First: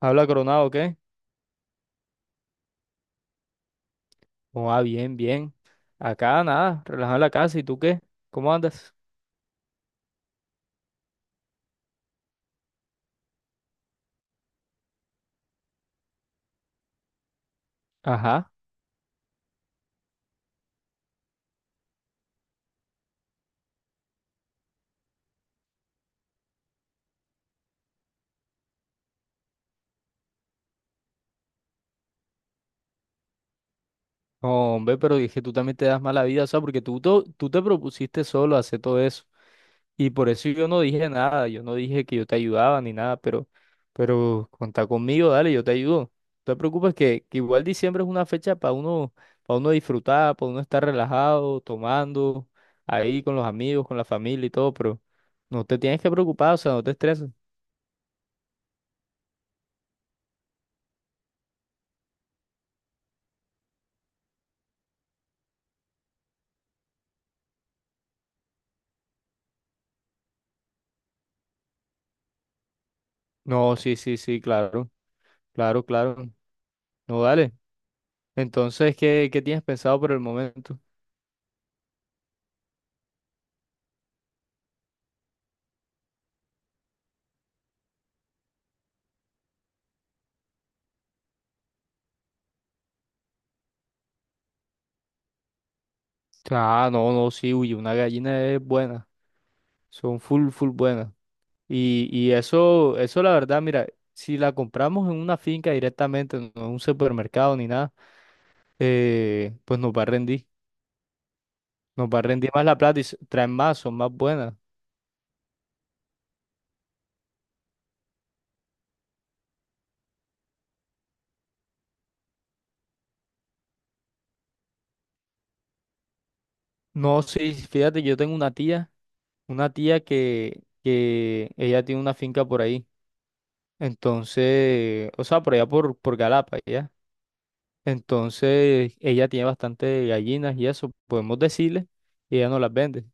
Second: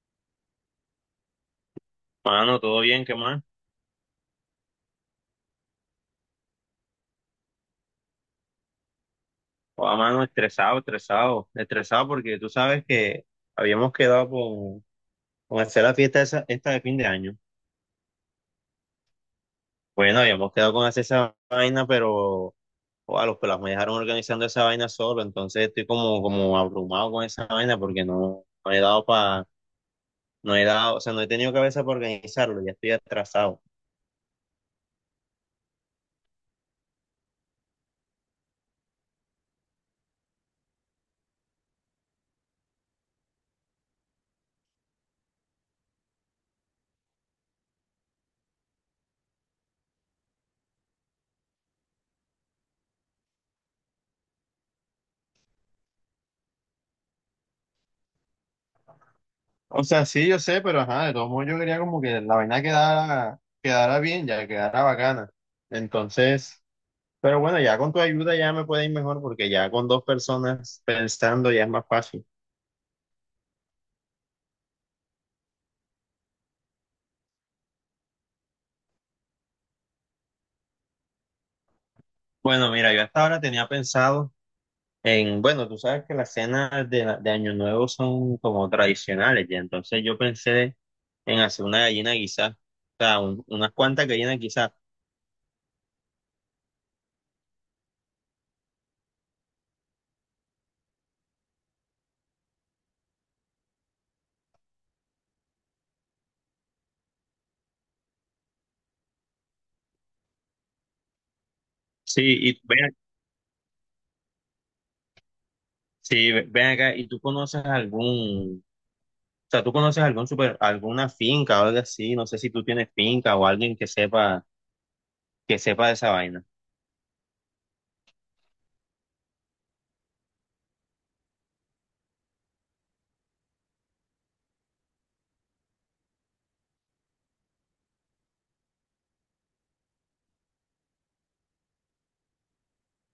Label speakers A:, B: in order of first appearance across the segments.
A: ¿Habla Coronado o qué?
B: Mano, todo bien, ¿qué más?
A: Oh, ah, bien, bien. Acá nada, relajado en la casa. ¿Y tú qué? ¿Cómo andas?
B: O a mano, estresado, estresado, estresado porque tú sabes que habíamos quedado con hacer la fiesta esa, esta de fin de año.
A: Ajá.
B: Bueno, habíamos quedado con hacer esa vaina, pero o a los pelas me dejaron organizando esa vaina solo, entonces estoy como abrumado con esa vaina porque no, no he dado para, no he dado, o sea, no he tenido cabeza para organizarlo, ya estoy atrasado.
A: Hombre, pero dije, tú también te das mala vida, o sea, porque tú te propusiste solo hacer todo eso. Y por eso yo no dije nada, yo no dije que yo te ayudaba ni nada, pero contá conmigo, dale, yo te ayudo. No te preocupes que igual diciembre es una fecha para uno disfrutar, para uno estar relajado, tomando, ahí con los amigos, con la familia y todo, pero no te tienes que preocupar, o sea, no te estreses.
B: O sea, sí, yo sé, pero ajá, de todos modos yo quería como que la vaina quedara, quedara bien, ya quedara bacana. Entonces, pero bueno, ya con tu ayuda ya me puede ir mejor porque ya con dos personas pensando ya es más fácil.
A: No, sí, sí, sí, claro, claro, claro. No, dale. Entonces, ¿qué tienes pensado por el momento?
B: Bueno, mira, yo hasta ahora tenía pensado en, bueno, tú sabes que las cenas de Año Nuevo son como tradicionales ya, entonces yo pensé en hacer una gallina quizás, o sea, unas cuantas gallinas quizás.
A: Ah, no, no, sí, uy, una gallina es buena. Son full, full buenas. Y eso la verdad, mira, si la compramos en una finca directamente, no en un supermercado ni nada, pues nos va a rendir. Nos va
B: Sí,
A: a rendir
B: y
A: más la
B: ven,
A: plata y traen más, son más buenas.
B: sí, ven acá, ¿y tú conoces algún, o sea, tú conoces algún super, alguna finca o algo así? No sé si tú tienes finca o alguien que sepa de esa vaina.
A: No, sí, fíjate, yo tengo una tía que ella tiene una finca por ahí. Entonces, o sea, por allá por Galapa, ¿ya? Entonces, ella tiene bastante gallinas y eso, podemos decirle, y ella no las vende.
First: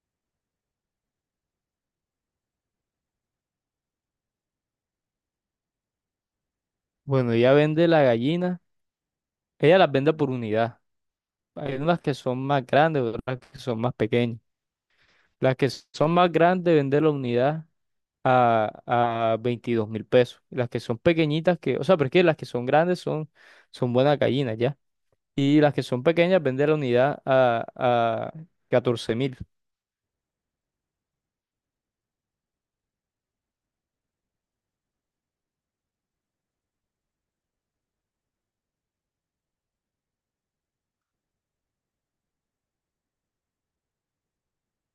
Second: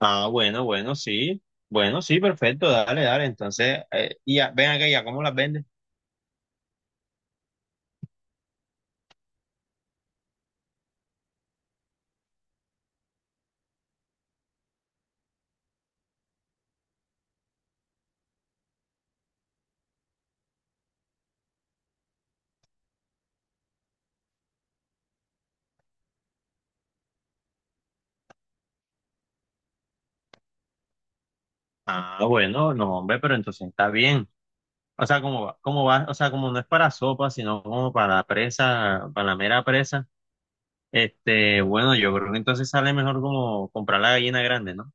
B: Ah, bueno, bueno, sí. Bueno, sí, perfecto, dale, dale. Entonces, y ya, ven acá, ya, ¿cómo las vendes?
A: Bueno, ella vende las gallinas, ella las vende por unidad. Hay unas que son más grandes, otras que son más pequeñas. Las que son más grandes vende la unidad a 22.000 pesos. Y las que son pequeñitas, que, o sea, porque las que son grandes son buenas gallinas, ¿ya? Y las que son pequeñas vende la unidad a 14.000.
B: Ah, bueno, no, hombre, pero entonces está bien. O sea, como va, o sea, como no es para sopa, sino como para presa, para la mera presa. Este, bueno, yo creo que entonces sale mejor como comprar la gallina grande, ¿no?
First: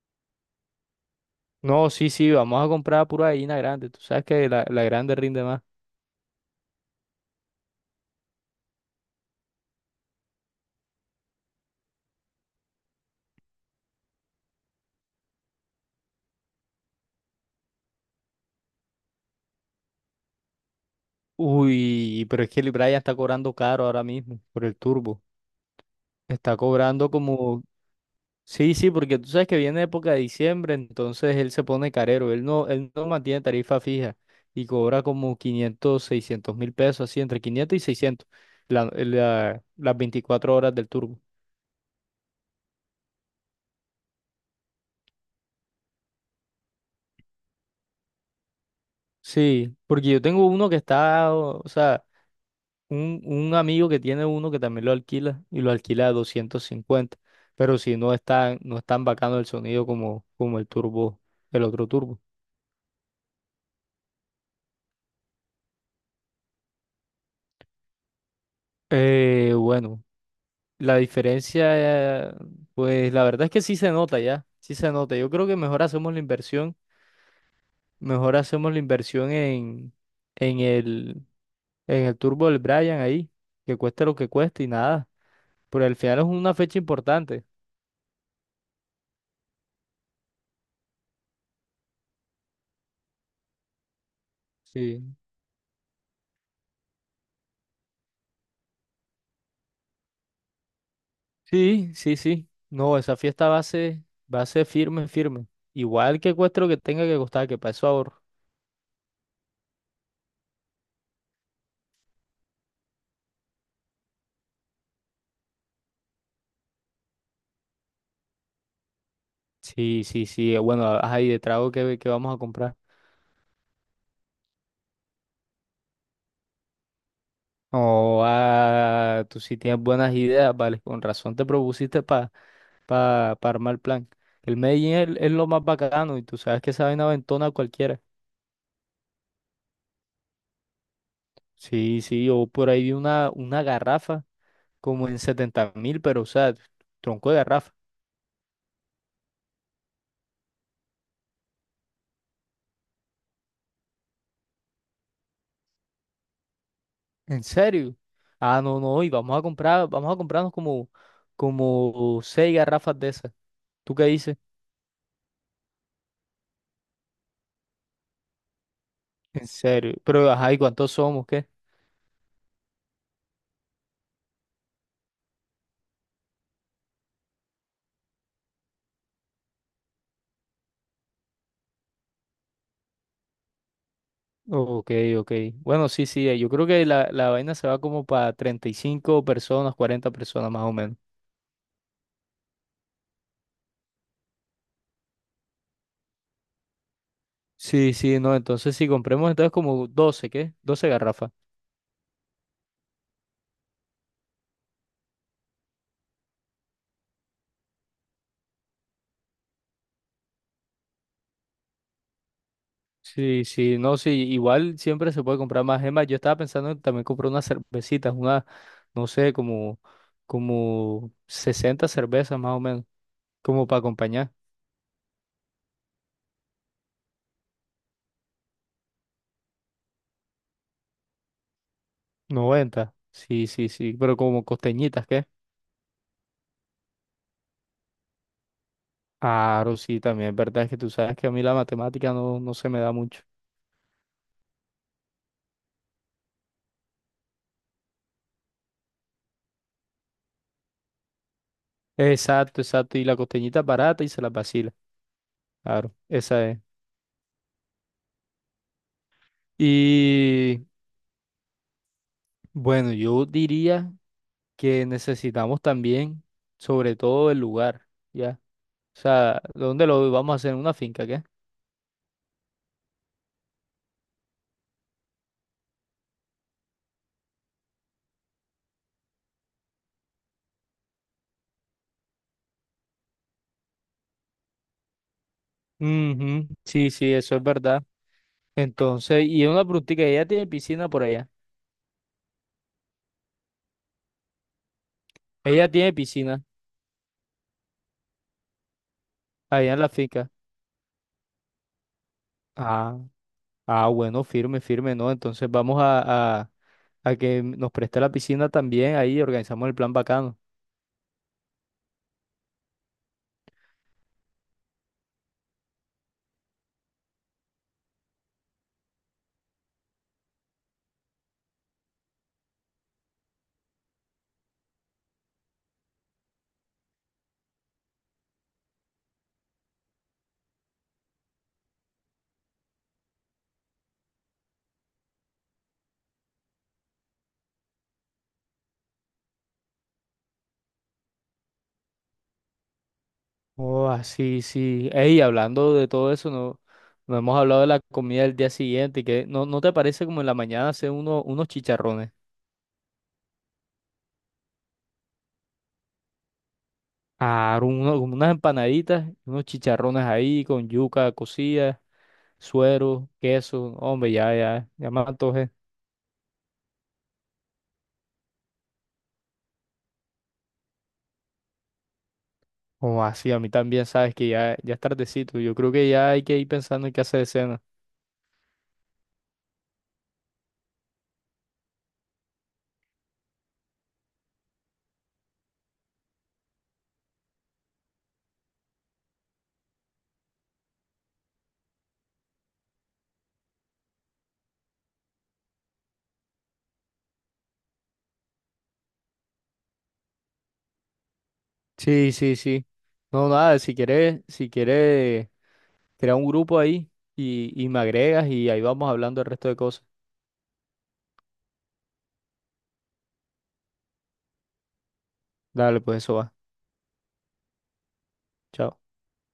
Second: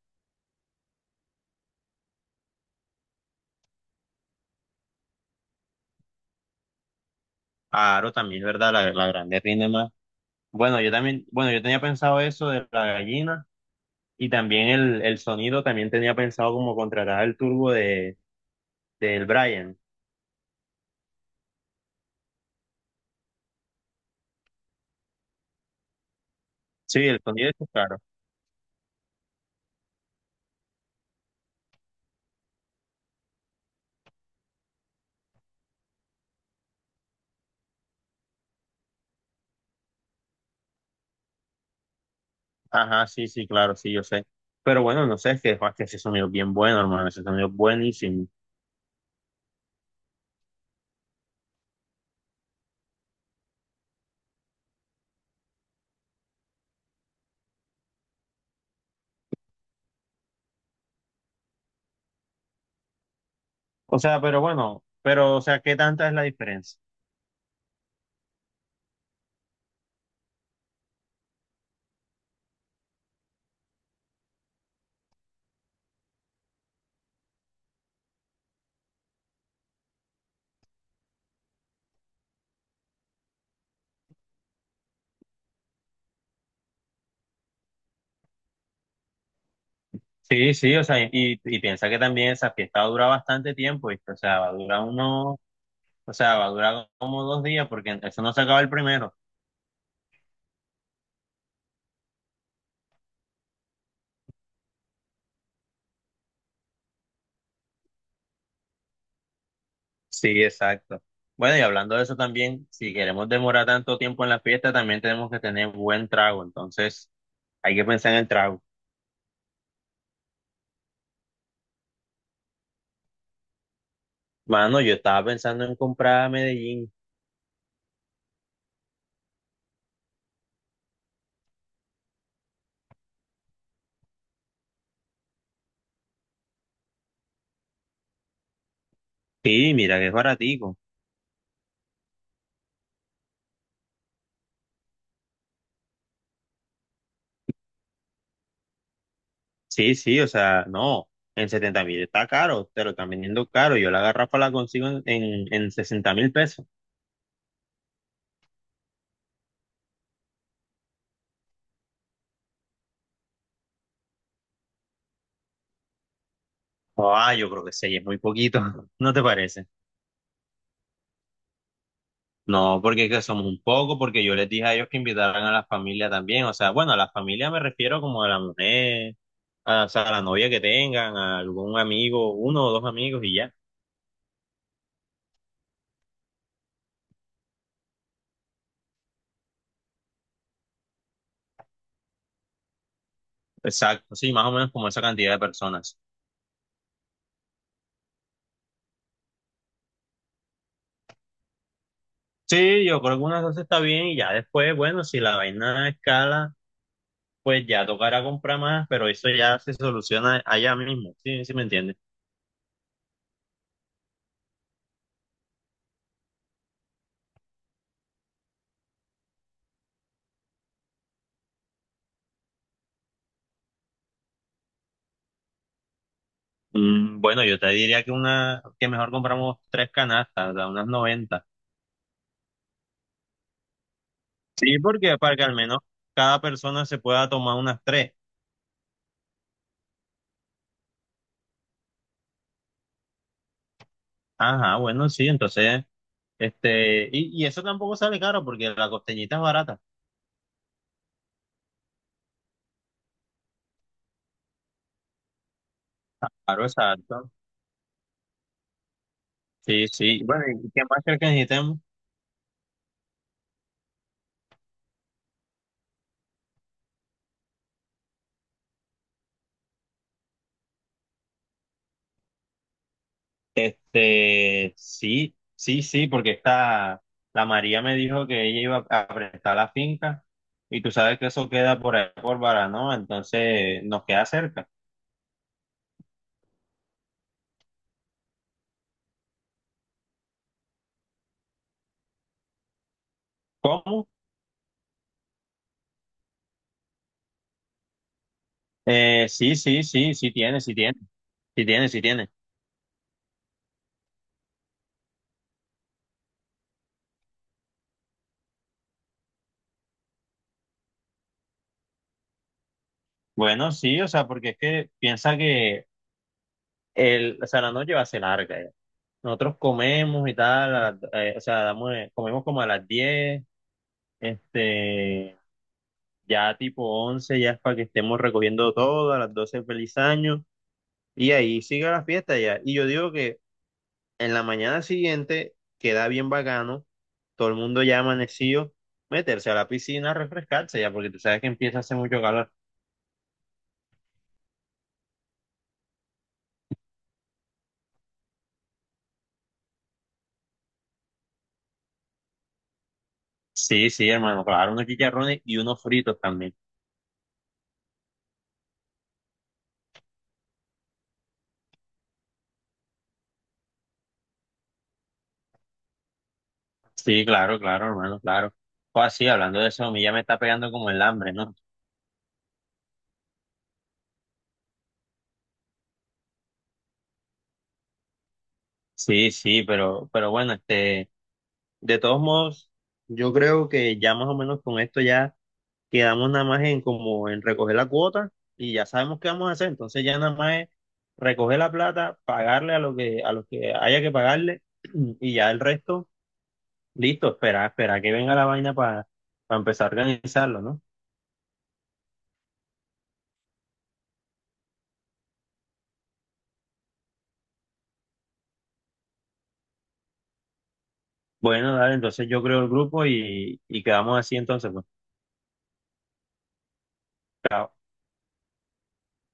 A: No, sí, sí, vamos a comprar pura gallina grande. Tú sabes que la grande rinde más.
B: Claro, también es verdad, la grande rinde más. Bueno, yo también, bueno, yo tenía pensado eso de la gallina y también el sonido, también tenía pensado como contratar el turbo de, del Brian.
A: Uy, pero es que el Brian está cobrando caro ahora mismo por el turbo. Está
B: Sí,
A: cobrando
B: el sonido
A: como.
B: es claro.
A: Sí, sí, porque tú sabes que viene época de diciembre, entonces él se pone carero. Él no mantiene tarifa fija y cobra como 500, 600.000 pesos, así, entre 500 y 600 las 24 horas del turbo.
B: Ajá, sí, sí, claro, sí, yo sé. Pero bueno, no sé, es que ese sonido es bien bueno, hermano, ese sonido es buenísimo.
A: Sí, porque yo tengo uno que está, o sea. Un amigo que tiene uno que también lo alquila y lo alquila a 250, pero si no está, no es tan bacano el sonido como el turbo, el otro turbo.
B: O sea, pero bueno, pero, o sea, ¿qué tanta es la diferencia?
A: Bueno, la diferencia, pues la verdad es que sí se nota ya, sí se nota. Yo creo que mejor hacemos la inversión en el, en el turbo del Brian ahí, que cueste lo que cueste y nada, pero al final es una fecha importante.
B: Sí, sí, o sea, y piensa que también esa fiesta dura bastante tiempo, ¿viste? O sea, va a durar
A: Sí.
B: uno, o sea, va a durar como 2 días, porque eso no se acaba el primero.
A: Sí, sí, sí. No, esa fiesta va a ser firme, firme. Igual que cueste lo que tenga que costar, que para eso ahorro.
B: Sí, exacto. Bueno, y hablando de eso también, si queremos demorar tanto tiempo en la fiesta, también tenemos que tener buen trago, entonces hay que pensar en el trago.
A: Sí, sí, sí. Bueno, ahí de trago que, vamos a comprar.
B: Mano, yo estaba pensando en comprar a Medellín.
A: No, ah, tú sí tienes buenas ideas, vale. Con razón te propusiste para pa, pa pa armar el plan. El Medellín es lo más bacano y tú sabes que esa vaina aventona a cualquiera.
B: Sí, mira que es baratico.
A: Sí, sí, yo por ahí vi una garrafa como en 70.000, pero o sea, tronco de garrafa.
B: Sí, sí, o sea, no, en 70.000 está caro, te lo están vendiendo caro. Yo la garrafa la consigo en 60 mil pesos.
A: ¿En serio? Ah, no, no, y vamos a comprarnos como seis garrafas de esas. ¿Tú qué dices?
B: Ah, yo creo que sí, es muy poquito, ¿no te
A: En
B: parece?
A: serio. Pero, ajá, ¿y cuántos somos? ¿Qué?
B: No, porque es que somos un poco, porque yo les dije a ellos que invitaran a la familia también. O sea, bueno, a la familia me refiero como a la mujer, a, o sea, a la novia que tengan, a algún amigo, uno o dos amigos y ya.
A: Ok, ok. Bueno, sí, sí, yo creo que la vaina se va como para 35 personas, 40 personas más o menos.
B: Exacto, sí, más o menos como esa cantidad de personas.
A: Sí, sí, no, entonces si compremos entonces como 12, ¿qué?, 12 garrafas.
B: Sí, yo creo que unas dos está bien y ya después, bueno, si la vaina escala, pues ya tocará comprar más, pero eso ya se soluciona allá mismo, ¿sí? ¿Sí me entiendes?
A: Sí, sí, no, sí, igual siempre se puede comprar más. Es más, yo estaba pensando en también comprar unas cervecitas, no sé, como 60 cervezas más o menos. Como para acompañar.
B: Bueno, yo te diría que una, que mejor compramos tres canastas, ¿verdad? Unas 90.
A: 90. Sí, sí, sí. Pero como
B: Sí,
A: costeñitas,
B: porque
A: ¿qué?
B: para que al menos cada persona se pueda tomar unas tres.
A: Claro, sí, también es verdad que tú sabes que a mí la matemática no se me da mucho.
B: Ajá, bueno, sí, entonces, este, y eso tampoco sale caro porque la costeñita es barata.
A: Exacto, exacto. Y la costeñita es barata y se la vacila. Claro, esa es.
B: Claro, exacto. Sí, sí. Bueno,
A: Y
B: ¿y qué más crees que necesitemos?
A: bueno, yo diría que necesitamos también, sobre todo, el lugar, ¿ya? O sea, ¿dónde lo vamos a hacer? ¿En una finca, qué?
B: Este, sí, sí, sí, porque esta, la María me dijo que ella iba a prestar la finca y tú sabes que eso queda por ahí, por Baranoa, entonces nos queda cerca.
A: Ujú, sí, sí, eso es verdad. Entonces, y una preguntita, ¿ella tiene piscina por allá?
B: ¿Cómo?
A: Ella tiene piscina
B: Sí,
A: allá en
B: sí,
A: la
B: sí,
A: finca.
B: sí tiene, sí tiene, sí tiene, sí tiene.
A: Ah, ah, bueno, firme, firme, ¿no? Entonces vamos a que nos preste la piscina también, ahí organizamos el plan bacano.
B: Bueno, sí, o sea, porque es que piensa que el, o sea, la noche va a ser larga ya. Nosotros comemos y tal, o sea, damos, comemos como a las 10, este... Ya tipo 11 ya es para que estemos recogiendo todo, a las 12 feliz año, y ahí sigue la fiesta ya. Y yo digo que en la mañana siguiente queda bien bacano, todo el mundo ya amanecido, meterse a la piscina a refrescarse ya, porque tú sabes que empieza a hacer mucho calor.
A: Oh, así, sí, sí. Ey, hablando de todo eso, no hemos hablado de la comida del día siguiente, y que no, ¿no te parece como en la mañana hacer unos chicharrones?
B: Sí, sí, hermano, claro, unos chicharrones y unos fritos también.
A: Ah, como unas empanaditas, unos chicharrones ahí con yuca cocida, suero, queso, hombre, ya, ya, ya me antojé.
B: Sí, claro, claro, hermano, claro. O así, hablando de eso, a mí ya me está pegando como el hambre, ¿no?
A: Oh, así, a mí también, sabes que ya, ya es tardecito, yo creo que ya hay que ir pensando en qué hacer de cena.
B: Sí, sí, pero bueno, este, de todos modos, yo creo que ya más o menos con esto ya quedamos nada más en como en recoger la cuota y ya sabemos qué vamos a hacer. Entonces ya nada más es recoger la plata, pagarle a lo que, a los que haya que pagarle y ya el resto, listo, espera, espera que venga la vaina para empezar a organizarlo, ¿no?
A: Sí, sí, sí. No, nada, si quieres, crea un grupo ahí y me agregas y ahí vamos hablando el resto de cosas.
B: Bueno, dale, entonces yo creo el grupo y quedamos así entonces, pues.
A: Dale, pues eso va.
B: Chao.
A: Chao.